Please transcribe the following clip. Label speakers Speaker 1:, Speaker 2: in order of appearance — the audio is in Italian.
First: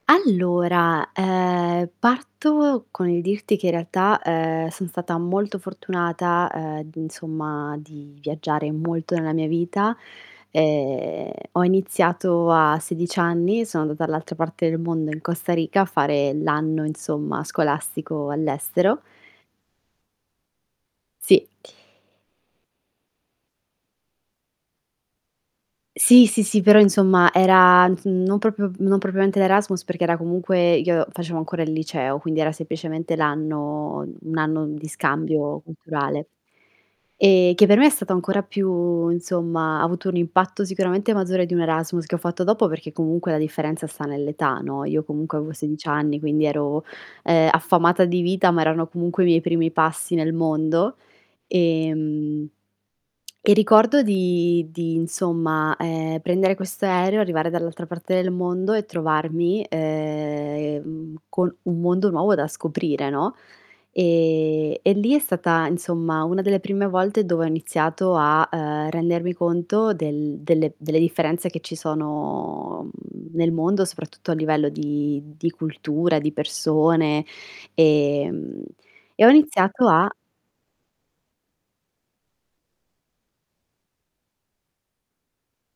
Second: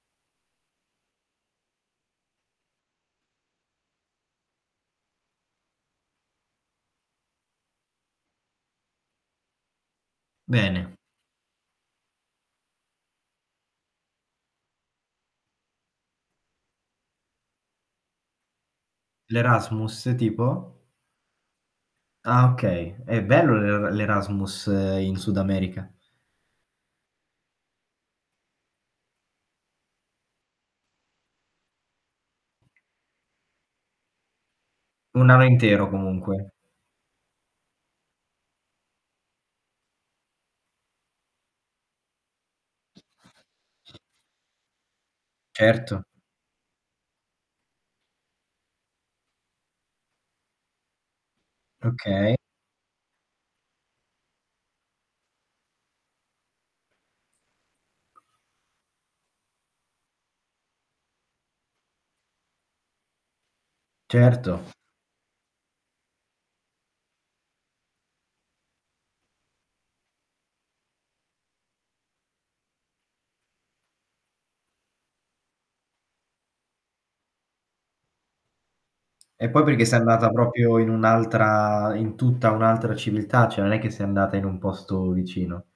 Speaker 1: Allora, ehm parto con il dirti che in realtà, ehm, son stata molto fortunata, ehm, insomma, di viaggiare molto nella mia vita
Speaker 2: Bene.
Speaker 1: e ho iniziato a 16 anni, sono andata dall'altra parte del mondo, in Costa Rica, a fare l'anno, insomma, scolastico all'estero.
Speaker 2: L'Erasmus, tipo?
Speaker 1: Sì.
Speaker 2: Ah okay, è bello l'Er l'Erasmus in Sud America.
Speaker 1: Sì, sì, sì, però insomma era, mhmm, s non proprio non propriamente l'Erasmus perché era comunque io facevo ancora il liceo quindi era semplicemente l' anno, mhmm, un anno di
Speaker 2: Un anno
Speaker 1: scambio
Speaker 2: intero
Speaker 1: culturale,
Speaker 2: comunque.
Speaker 1: e che per me è stato ancora più insomma, ha avuto un impatto sicuramente maggiore di un Erasmus, che ho fatto dopo, perché comunque la differenza sta nell'età, no. Io comunque avevo 16
Speaker 2: Certo.
Speaker 1: anni quindi ero, ehm, affamata di vita ma erano comunque i miei primi passi nel mondo,
Speaker 2: Okay.
Speaker 1: ehm, e ricordo di di, insomma, ehm, prendere questo aereo, arrivare dall'altra parte del mondo e trovarmi, ehm, col un mondo nuovo da scoprire, no.
Speaker 2: Certo.
Speaker 1: E e lì è stata, insomma, una delle prime volte dove ho iniziato a, ehm, rendermi conto del delle delle differenze che ci sono, mhmm, nel mondo, soprattutto a livello di di cultura, di persone, ehm, e ho
Speaker 2: E poi perché
Speaker 1: iniziato
Speaker 2: sei
Speaker 1: a
Speaker 2: andata proprio in un'altra in tutta un'altra civiltà, cioè non è che sei andata in un posto vicino.